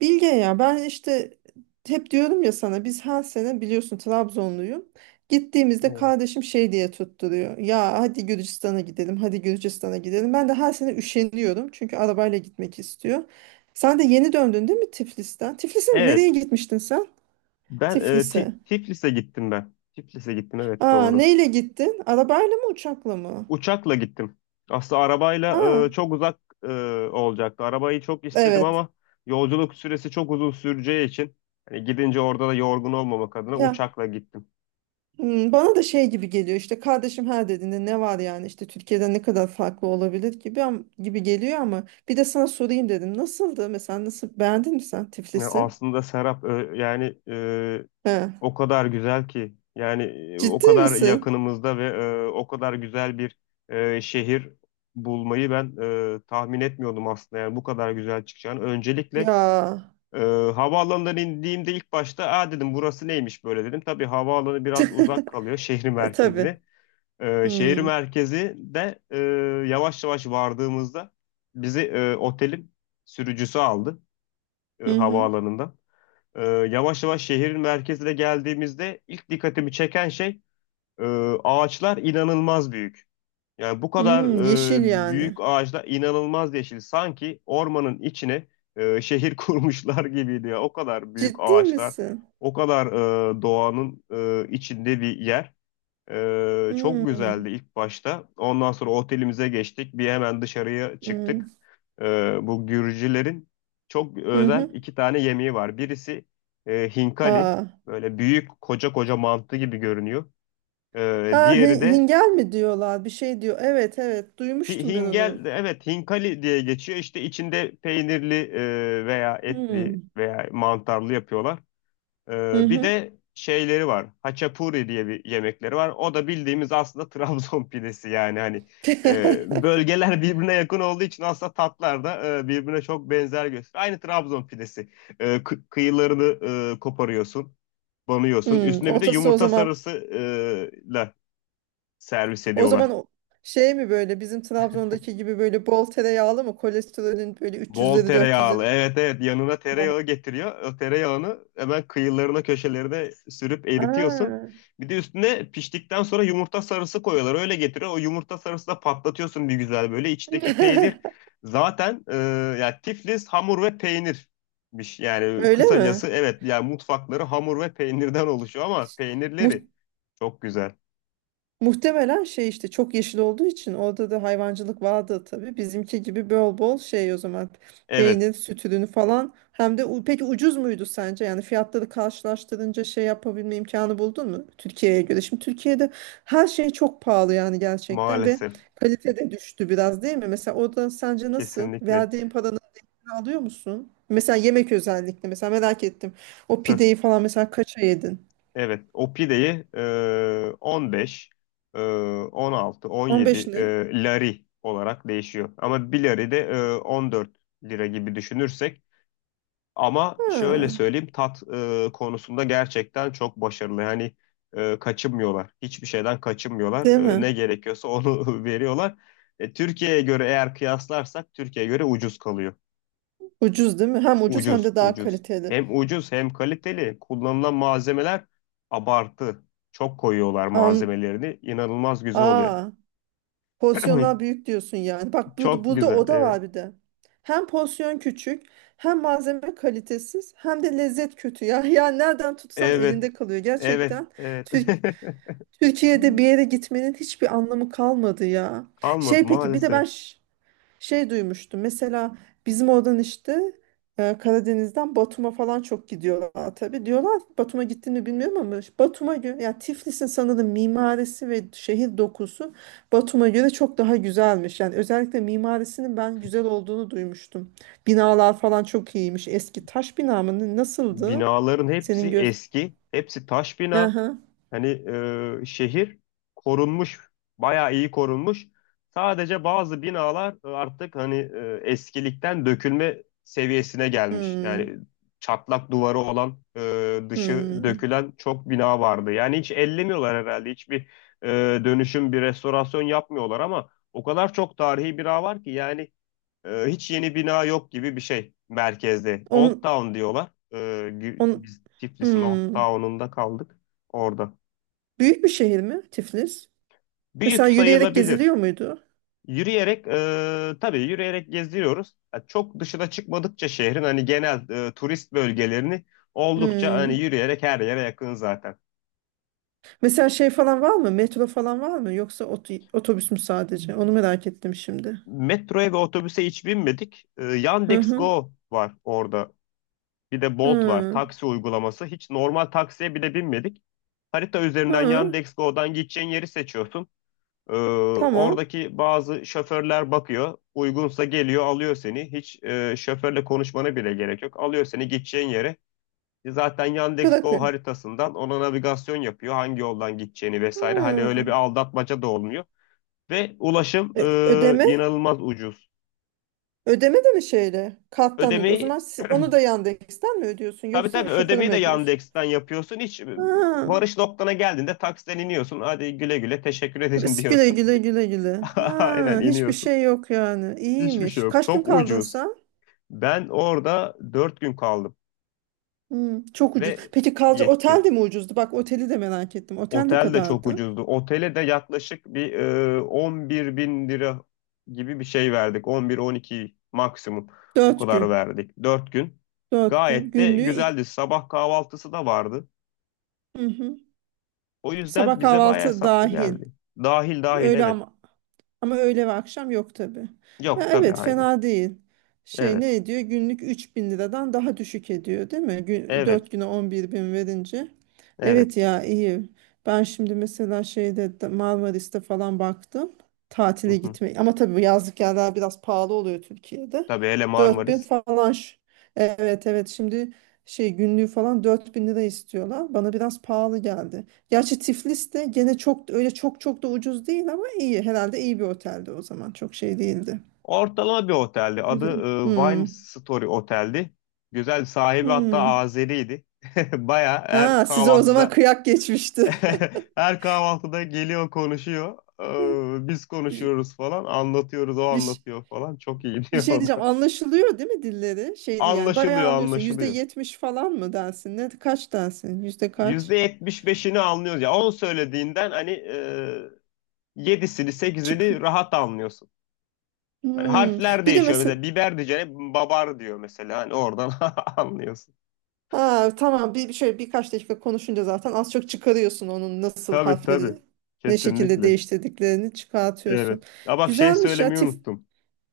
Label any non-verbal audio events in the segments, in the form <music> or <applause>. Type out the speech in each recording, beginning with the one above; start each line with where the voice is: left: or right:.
right: Bilge ya ben işte hep diyorum ya sana biz her sene biliyorsun Trabzonluyum. Gittiğimizde
left: Evet.
right: kardeşim şey diye tutturuyor. Ya hadi Gürcistan'a gidelim, hadi Gürcistan'a gidelim. Ben de her sene üşeniyorum çünkü arabayla gitmek istiyor. Sen de yeni döndün değil mi Tiflis'ten? Tiflis'e mi? Nereye
left: Evet.
right: gitmiştin sen?
left: Ben
right: Tiflis'e.
left: Tiflis'e gittim ben. Tiflis'e gittim, evet,
right: Aa,
left: doğru.
right: neyle gittin? Arabayla mı uçakla mı?
left: Uçakla gittim. Aslında arabayla
right: Aa,
left: çok uzak olacaktı. Arabayı çok istedim
right: evet.
left: ama yolculuk süresi çok uzun süreceği için hani gidince orada da yorgun olmamak adına
right: Ya.
left: uçakla gittim.
right: Hmm, bana da şey gibi geliyor işte kardeşim her dediğinde ne var yani işte Türkiye'den ne kadar farklı olabilir gibi gibi geliyor ama bir de sana sorayım dedim. Nasıldı mesela nasıl beğendin mi sen
left: Yani
right: Tiflis'i?
left: aslında Serap, yani,
right: He.
left: o kadar güzel ki yani, o
right: Ciddi
left: kadar
right: misin?
left: yakınımızda ve o kadar güzel bir şehir bulmayı ben tahmin etmiyordum aslında, yani bu kadar güzel çıkacağını. Öncelikle
right: Ya.
left: e, havaalanından indiğimde ilk başta aa dedim, burası neymiş böyle dedim. Tabii havaalanı biraz uzak
right: <laughs>
left: kalıyor şehir
right: E, tabii.
left: merkezine. Şehir
right: Hmm.
left: merkezi de, yavaş yavaş vardığımızda bizi otelin sürücüsü aldı
right: Hı hı.
left: havaalanında. Yavaş yavaş şehrin merkezine geldiğimizde ilk dikkatimi çeken şey e, ağaçlar inanılmaz büyük. Yani bu kadar
right: Hmm, yeşil
left: büyük
right: yani.
left: ağaçlar, inanılmaz yeşil. Sanki ormanın içine şehir <laughs> kurmuşlar gibiydi ya. O kadar büyük
right: Ciddi
left: ağaçlar,
right: misin?
left: o kadar doğanın içinde bir yer. Çok güzeldi
right: Hmm.
left: ilk başta. Ondan sonra otelimize geçtik. Bir hemen dışarıya
right: Hmm.
left: çıktık. Bu Gürcülerin çok
right: Hı
left: özel
right: hı.
left: iki tane yemeği var. Birisi hinkali.
right: Aa.
left: Böyle büyük koca koca mantı gibi görünüyor.
right: Ha
left: Diğeri de
right: hingel mi diyorlar bir şey diyor. Evet, evet, duymuştum ben onu.
left: hingel. Evet, hinkali diye geçiyor. İşte içinde peynirli veya etli
right: Hmm.
left: veya mantarlı yapıyorlar.
right: Hı
left: Bir
right: hı.
left: de şeyleri var. Haçapuri diye bir yemekleri var. O da bildiğimiz aslında <laughs> Trabzon pidesi yani hani
right: <laughs>
left: bölgeler birbirine yakın olduğu için aslında tatlar da birbirine çok benzer gösteriyor. Aynı Trabzon pidesi. Kıyılarını koparıyorsun, banıyorsun.
right: Hmm,
left: Üstüne bir de
right: otası o
left: yumurta
right: zaman
left: sarısı ile servis
right: o
left: ediyorlar.
right: zaman o- şey mi böyle bizim Trabzon'daki gibi böyle bol tereyağlı mı, kolesterolün böyle
left: Bol
right: 300'leri 400'leri
left: tereyağlı. Evet, evet, yanına
right: falan?
left: tereyağı getiriyor. O tereyağını hemen kıyılarına köşelerine sürüp eritiyorsun.
right: Aa,
left: Bir de üstüne piştikten sonra yumurta sarısı koyuyorlar. Öyle getiriyor. O yumurta sarısı da patlatıyorsun bir güzel böyle. İçindeki peynir zaten, yani Tiflis hamur ve peynirmiş. Yani
right: öyle
left: kısacası
right: mi?
left: evet, yani mutfakları hamur ve peynirden oluşuyor ama peynirleri çok güzel.
right: Muhtemelen şey işte çok yeşil olduğu için orada da hayvancılık vardı tabii. Bizimki gibi bol bol şey o zaman,
left: Evet,
right: peynir, süt ürünü falan. Hem de peki ucuz muydu sence? Yani fiyatları karşılaştırınca şey yapabilme imkanı buldun mu? Türkiye'ye göre. Şimdi Türkiye'de her şey çok pahalı yani gerçekten ve
left: maalesef.
right: kalite de düştü biraz değil mi? Mesela orada sence nasıl?
left: Kesinlikle.
right: Verdiğin paranın değerini alıyor musun? Mesela yemek özellikle, mesela merak ettim. O pideyi
left: <laughs>
right: falan mesela kaça yedin?
left: Evet, o pideyi 15, e, 16,
right: 15
left: 17
right: ne?
left: lari olarak değişiyor. Ama bir lari de 14 lira gibi düşünürsek. Ama şöyle
right: Ha,
left: söyleyeyim, tat konusunda gerçekten çok başarılı. Yani kaçınmıyorlar. Hiçbir şeyden kaçınmıyorlar.
right: değil
left: E,
right: mi?
left: ne gerekiyorsa onu <laughs> veriyorlar. E, Türkiye'ye göre, eğer kıyaslarsak Türkiye'ye göre ucuz kalıyor.
right: Ucuz değil mi? Hem ucuz hem
left: Ucuz,
right: de daha
left: ucuz.
right: kaliteli.
left: Hem ucuz hem kaliteli. Kullanılan malzemeler abartı. Çok koyuyorlar
right: Am,
left: malzemelerini. İnanılmaz güzel oluyor.
right: aa, porsiyonlar
left: <clears throat>
right: büyük diyorsun yani. Bak bu,
left: Çok
right: burada
left: güzel.
right: o da
left: Evet.
right: var bir de. Hem porsiyon küçük, hem malzeme kalitesiz, hem de lezzet kötü. Ya, <laughs> ya nereden tutsan
left: Evet.
right: elinde kalıyor.
left: Evet.
right: Gerçekten
left: Evet.
right: Tür- Türkiye'de bir yere
left: <laughs>
right: gitmenin hiçbir anlamı kalmadı ya.
left: Kalmadı
right: Şey peki bir de
left: maalesef.
right: şey duymuştum mesela bizim oradan işte Karadeniz'den Batum'a falan çok gidiyorlar tabii. Diyorlar ki, Batum'a gittiğini bilmiyorum ama işte Batum'a göre ya Tiflis'in sanırım mimarisi ve şehir dokusu Batum'a göre çok daha güzelmiş. Yani özellikle mimarisinin ben güzel olduğunu duymuştum. Binalar falan çok iyiymiş. Eski taş bina mı, nasıldı?
left: Binaların hepsi
right: Senin göz...
left: eski. Hepsi taş bina.
right: Aha.
left: Hani, şehir korunmuş, bayağı iyi korunmuş. Sadece bazı binalar artık hani eskilikten dökülme seviyesine gelmiş.
right: Hmm.
left: Yani çatlak duvarı olan, dışı
right: Hmm.
left: dökülen çok bina vardı. Yani hiç ellemiyorlar herhalde. Hiçbir e, dönüşüm, bir restorasyon yapmıyorlar ama o kadar çok tarihi bina var ki, yani hiç yeni bina yok gibi bir şey merkezde. Old
right: On,
left: Town diyorlar.
right: on,
left: Biz Tiflis'in Old
right: hmm.
left: Town'unda kaldık orada.
right: Büyük bir şehir mi Tiflis?
left: Büyük
right: Mesela yürüyerek
left: sayılabilir.
right: geziliyor muydu?
left: Yürüyerek, tabii yürüyerek geziyoruz. Ya çok dışına çıkmadıkça şehrin hani genel turist bölgelerini oldukça hani
right: Hmm.
left: yürüyerek her yere yakın zaten.
right: Mesela şey falan var mı? Metro falan var mı? Yoksa otobüs mü sadece? Onu merak ettim şimdi.
left: Metroya ve otobüse hiç binmedik. E,
right: Hı
left: Yandex
right: hı.
left: Go var orada. Bir de Bolt var.
right: Hı.
left: Taksi uygulaması. Hiç normal taksiye bile binmedik. Harita üzerinden
right: Hı.
left: Yandex Go'dan gideceğin yeri seçiyorsun. Ee,
right: Tamam.
left: Oradaki bazı şoförler bakıyor. Uygunsa geliyor, alıyor seni. Hiç şoförle konuşmana bile gerek yok. Alıyor seni gideceğin yere. E, zaten Yandex.Go
right: Bırakıyor.
left: haritasından ona navigasyon yapıyor. Hangi yoldan gideceğini vesaire. Hani öyle
right: Hı.
left: bir aldatmaca da olmuyor. Ve ulaşım
right: E, ödeme?
left: inanılmaz ucuz.
right: Ödeme de mi şeyle? Karttan ödüyor. O
left: Ödemeyi
right: zaman
left: <clears throat>
right: onu da Yandex'ten mi ödüyorsun?
left: tabii
right: Yoksa
left: tabii
right: şoföre
left: ödemeyi
right: mi
left: de
right: ödüyorsun?
left: Yandex'ten yapıyorsun. Hiç
right: Ha.
left: varış noktana geldiğinde taksiden iniyorsun. Hadi güle güle, teşekkür ederim
right: Biz güle
left: diyorsun.
right: güle, güle güle.
left: <laughs> Aynen
right: Ha. Hiçbir
left: iniyorsun.
right: şey yok yani.
left: Hiçbir şey
right: İyiymiş.
left: yok.
right: Kaç
left: Çok
right: gün kaldın
left: ucuz.
right: sen?
left: Ben orada 4 gün kaldım
right: Hmm, çok ucuz.
left: ve
right: Peki kalacak otel
left: yetti.
right: de mi ucuzdu? Bak oteli de merak ettim. Otel ne
left: Otel de çok
right: kadardı?
left: ucuzdu. Otele de yaklaşık bir, 11 bin lira gibi bir şey verdik. 11-12 maksimum o
right: Dört
left: kadar
right: gün.
left: verdik. 4 gün.
right: Dört gün.
left: Gayet de
right: Günlüğü.
left: güzeldi. Sabah kahvaltısı da vardı.
right: Hı hı.
left: O
right: Sabah
left: yüzden bize bayağı
right: kahvaltı
left: hesaplı
right: dahil.
left: geldi. Dahil, dahil,
right: Öğle
left: evet.
right: ama, ama öğle ve akşam yok tabii. Ya
left: Yok tabii,
right: evet,
left: aynen.
right: fena değil. Şey
left: Evet.
right: ne ediyor? Günlük 3.000 liradan daha düşük ediyor değil mi? Gün,
left: Evet.
right: 4 güne 11 bin verince.
left: Evet.
right: Evet ya, iyi. Ben şimdi mesela Marmaris'te falan baktım.
left: Hı
right: Tatile
left: hı.
right: gitmeyi. Ama tabii bu yazlık yerler biraz pahalı oluyor Türkiye'de.
left: Tabii, hele
right: dört bin
left: Marmaris.
right: falan. ş- Evet, evet, şimdi şey günlüğü falan 4.000 lira istiyorlar. Bana biraz pahalı geldi. Gerçi Tiflis de gene çok öyle çok çok da ucuz değil ama iyi. Herhalde iyi bir otelde o zaman. Çok şey değildi.
left: Ortalama bir oteldi. Adı
right: Güzel.
left: Wine
right: Hmm.
left: Story Otel'di. Güzel, sahibi hatta
right: Hmm.
left: Azeriydi. <laughs> Baya her
right: Ha, size o zaman
left: kahvaltıda
right: kıyak geçmişti.
left: <laughs> her kahvaltıda geliyor konuşuyor. E, biz
right: <laughs> Bir,
left: konuşuyoruz falan. Anlatıyoruz, o
right: bir,
left: anlatıyor falan. Çok iyi <laughs>
right: bir
left: diyor
right: şey
left: o
right: diyeceğim.
left: da.
right: Anlaşılıyor değil mi dilleri? Şey değil yani. Bayağı
left: Anlaşılıyor,
right: anlıyorsun. Yüzde
left: anlaşılıyor.
right: yetmiş falan mı dersin? Ne, kaç dersin? Yüzde kaç?
left: %75'ini anlıyoruz. Ya on söylediğinden hani 7'sini
right: Çık.
left: 8'ini rahat anlıyorsun. Hani
right: Hmm.
left: harfler
right: Bir de
left: değişiyor.
right: mesela
left: Mesela biber diyeceğine babar diyor mesela. Hani oradan <laughs> anlıyorsun.
right: ha, tamam, bir şöyle birkaç dakika konuşunca zaten az çok çıkarıyorsun onun nasıl
left: Tabii, tabii.
right: harfleri ne şekilde
left: Kesinlikle.
right: değiştirdiklerini çıkartıyorsun.
left: Evet. Ha bak, şey
right: Güzelmiş ya
left: söylemeyi
right: tif.
left: unuttum.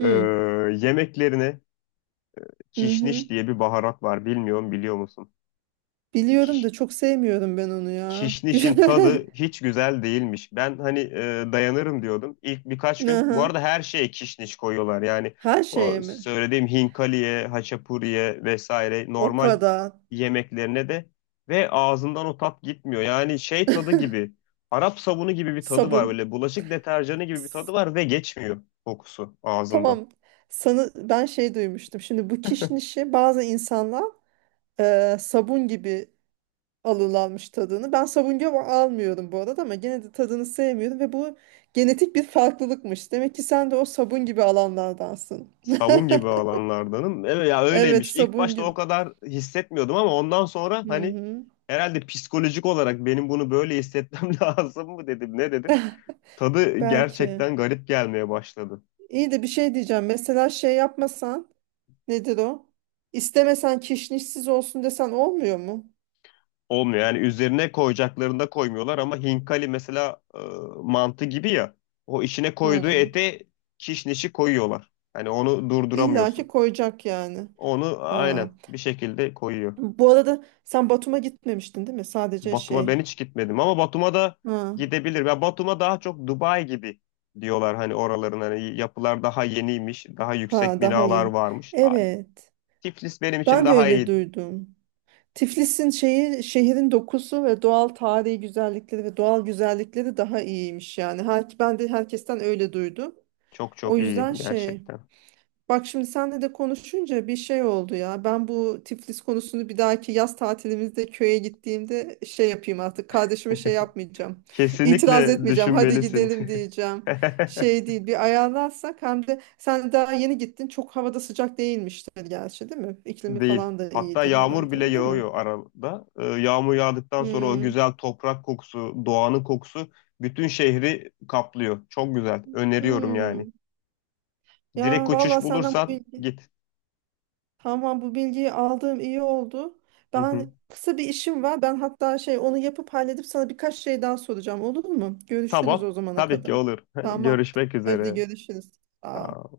left: Ee,
right: Hı.
left: Yemeklerine
right: Hı hı.
left: kişniş diye bir baharat var. Bilmiyorum, biliyor musun?
right: Biliyorum da çok sevmiyorum ben onu ya. <laughs>
left: Kişnişin
right: Güzel.
left: tadı hiç güzel değilmiş. Ben hani dayanırım diyordum. İlk birkaç gün. Bu
right: Aha.
left: arada her şeye kişniş koyuyorlar. Yani
right: Her
left: o
right: şeye mi?
left: söylediğim hinkaliye, haçapuriye vesaire,
right: O
left: normal
right: kadar.
left: yemeklerine de. Ve ağzından o tat gitmiyor. Yani şey tadı gibi. Arap sabunu gibi bir tadı var
right: Sabun.
left: böyle. Bulaşık deterjanı gibi bir tadı
right: S-
left: var ve geçmiyor kokusu ağzında.
right: tamam. Sana, ben şey duymuştum. Şimdi bu kişnişi bazı insanlar sabun gibi alırlarmış tadını. Ben savunga almıyorum bu arada ama gene de tadını sevmiyorum ve bu genetik bir farklılıkmış. Demek ki sen de o sabun gibi alanlardansın.
left: Savun gibi alanlardanım. Evet ya,
right: Evet,
left: öyleymiş. İlk
right: sabun
left: başta
right: gibi.
left: o kadar hissetmiyordum ama ondan sonra
right: Hı
left: hani
right: hı.
left: herhalde psikolojik olarak benim bunu böyle hissetmem <laughs> lazım mı dedim, ne dedim. Tadı
right: Belki.
left: gerçekten garip gelmeye başladı.
right: İyi, de bir şey diyeceğim. Mesela şey yapmasan, nedir o? İstemesen kişnişsiz olsun desen olmuyor mu?
left: Olmuyor, yani üzerine koyacaklarında koymuyorlar ama hinkali mesela, mantı gibi ya, o içine koyduğu
right: Hı.
left: ete kişnişi koyuyorlar. Hani onu
right: İlla ki
left: durduramıyorsun.
right: koyacak yani.
left: Onu
right: Aa.
left: aynen bir şekilde koyuyor.
right: Bu arada sen Batum'a gitmemiştin değil mi? Sadece
left: Batum'a ben
right: şey.
left: hiç gitmedim ama Batum'a da
right: Ha.
left: gidebilir. Ya Batum'a daha çok Dubai gibi diyorlar, hani oraların hani yapılar daha yeniymiş, daha yüksek
right: Ha, daha
left: binalar
right: yeni.
left: varmış. Aa,
right: Evet.
left: Tiflis benim için
right: Ben de
left: daha
right: öyle
left: iyi.
right: duydum. Tiflis'in şeyi, şehrin dokusu ve doğal tarihi güzellikleri ve doğal güzellikleri daha iyiymiş yani. Her, ben de herkesten öyle duydum.
left: Çok
right: O
left: çok iyi
right: yüzden şey,
left: gerçekten.
right: bak şimdi senle de konuşunca bir şey oldu ya. Ben bu Tiflis konusunu bir dahaki yaz tatilimizde köye gittiğimde şey yapayım artık. Kardeşime şey yapmayacağım. <laughs> İtiraz
left: Kesinlikle
right: etmeyeceğim. Hadi
left: düşünmelisin.
right: gidelim diyeceğim.
left: <laughs>
right: Şey değil, bir ayarlarsak hem de sen daha yeni gittin çok havada sıcak değilmiştir gerçi değil mi? İklimi
left: Değil.
right: falan da
left: Hatta
right: iyidir
left: yağmur bile
right: herhalde değil mi?
left: yağıyor arada. Yağmur yağdıktan sonra o
right: Hmm.
left: güzel toprak kokusu, doğanın kokusu bütün şehri kaplıyor. Çok güzel. Öneriyorum yani.
right: Hmm.
left: Direkt
right: Ya valla
left: uçuş
right: senden bu
left: bulursan
right: bilgi,
left: git.
right: tamam, bu bilgiyi aldığım iyi oldu. Ben
left: <laughs>
right: kısa bir işim var. Ben hatta şey onu yapıp halledip sana birkaç şey daha soracağım, olur mu? Görüşürüz
left: Tamam.
right: o zamana
left: Tabii ki
right: kadar.
left: olur. <laughs>
right: Tamam.
left: Görüşmek
right: Hadi
left: üzere.
right: görüşürüz. Aa.
left: Sağ ol.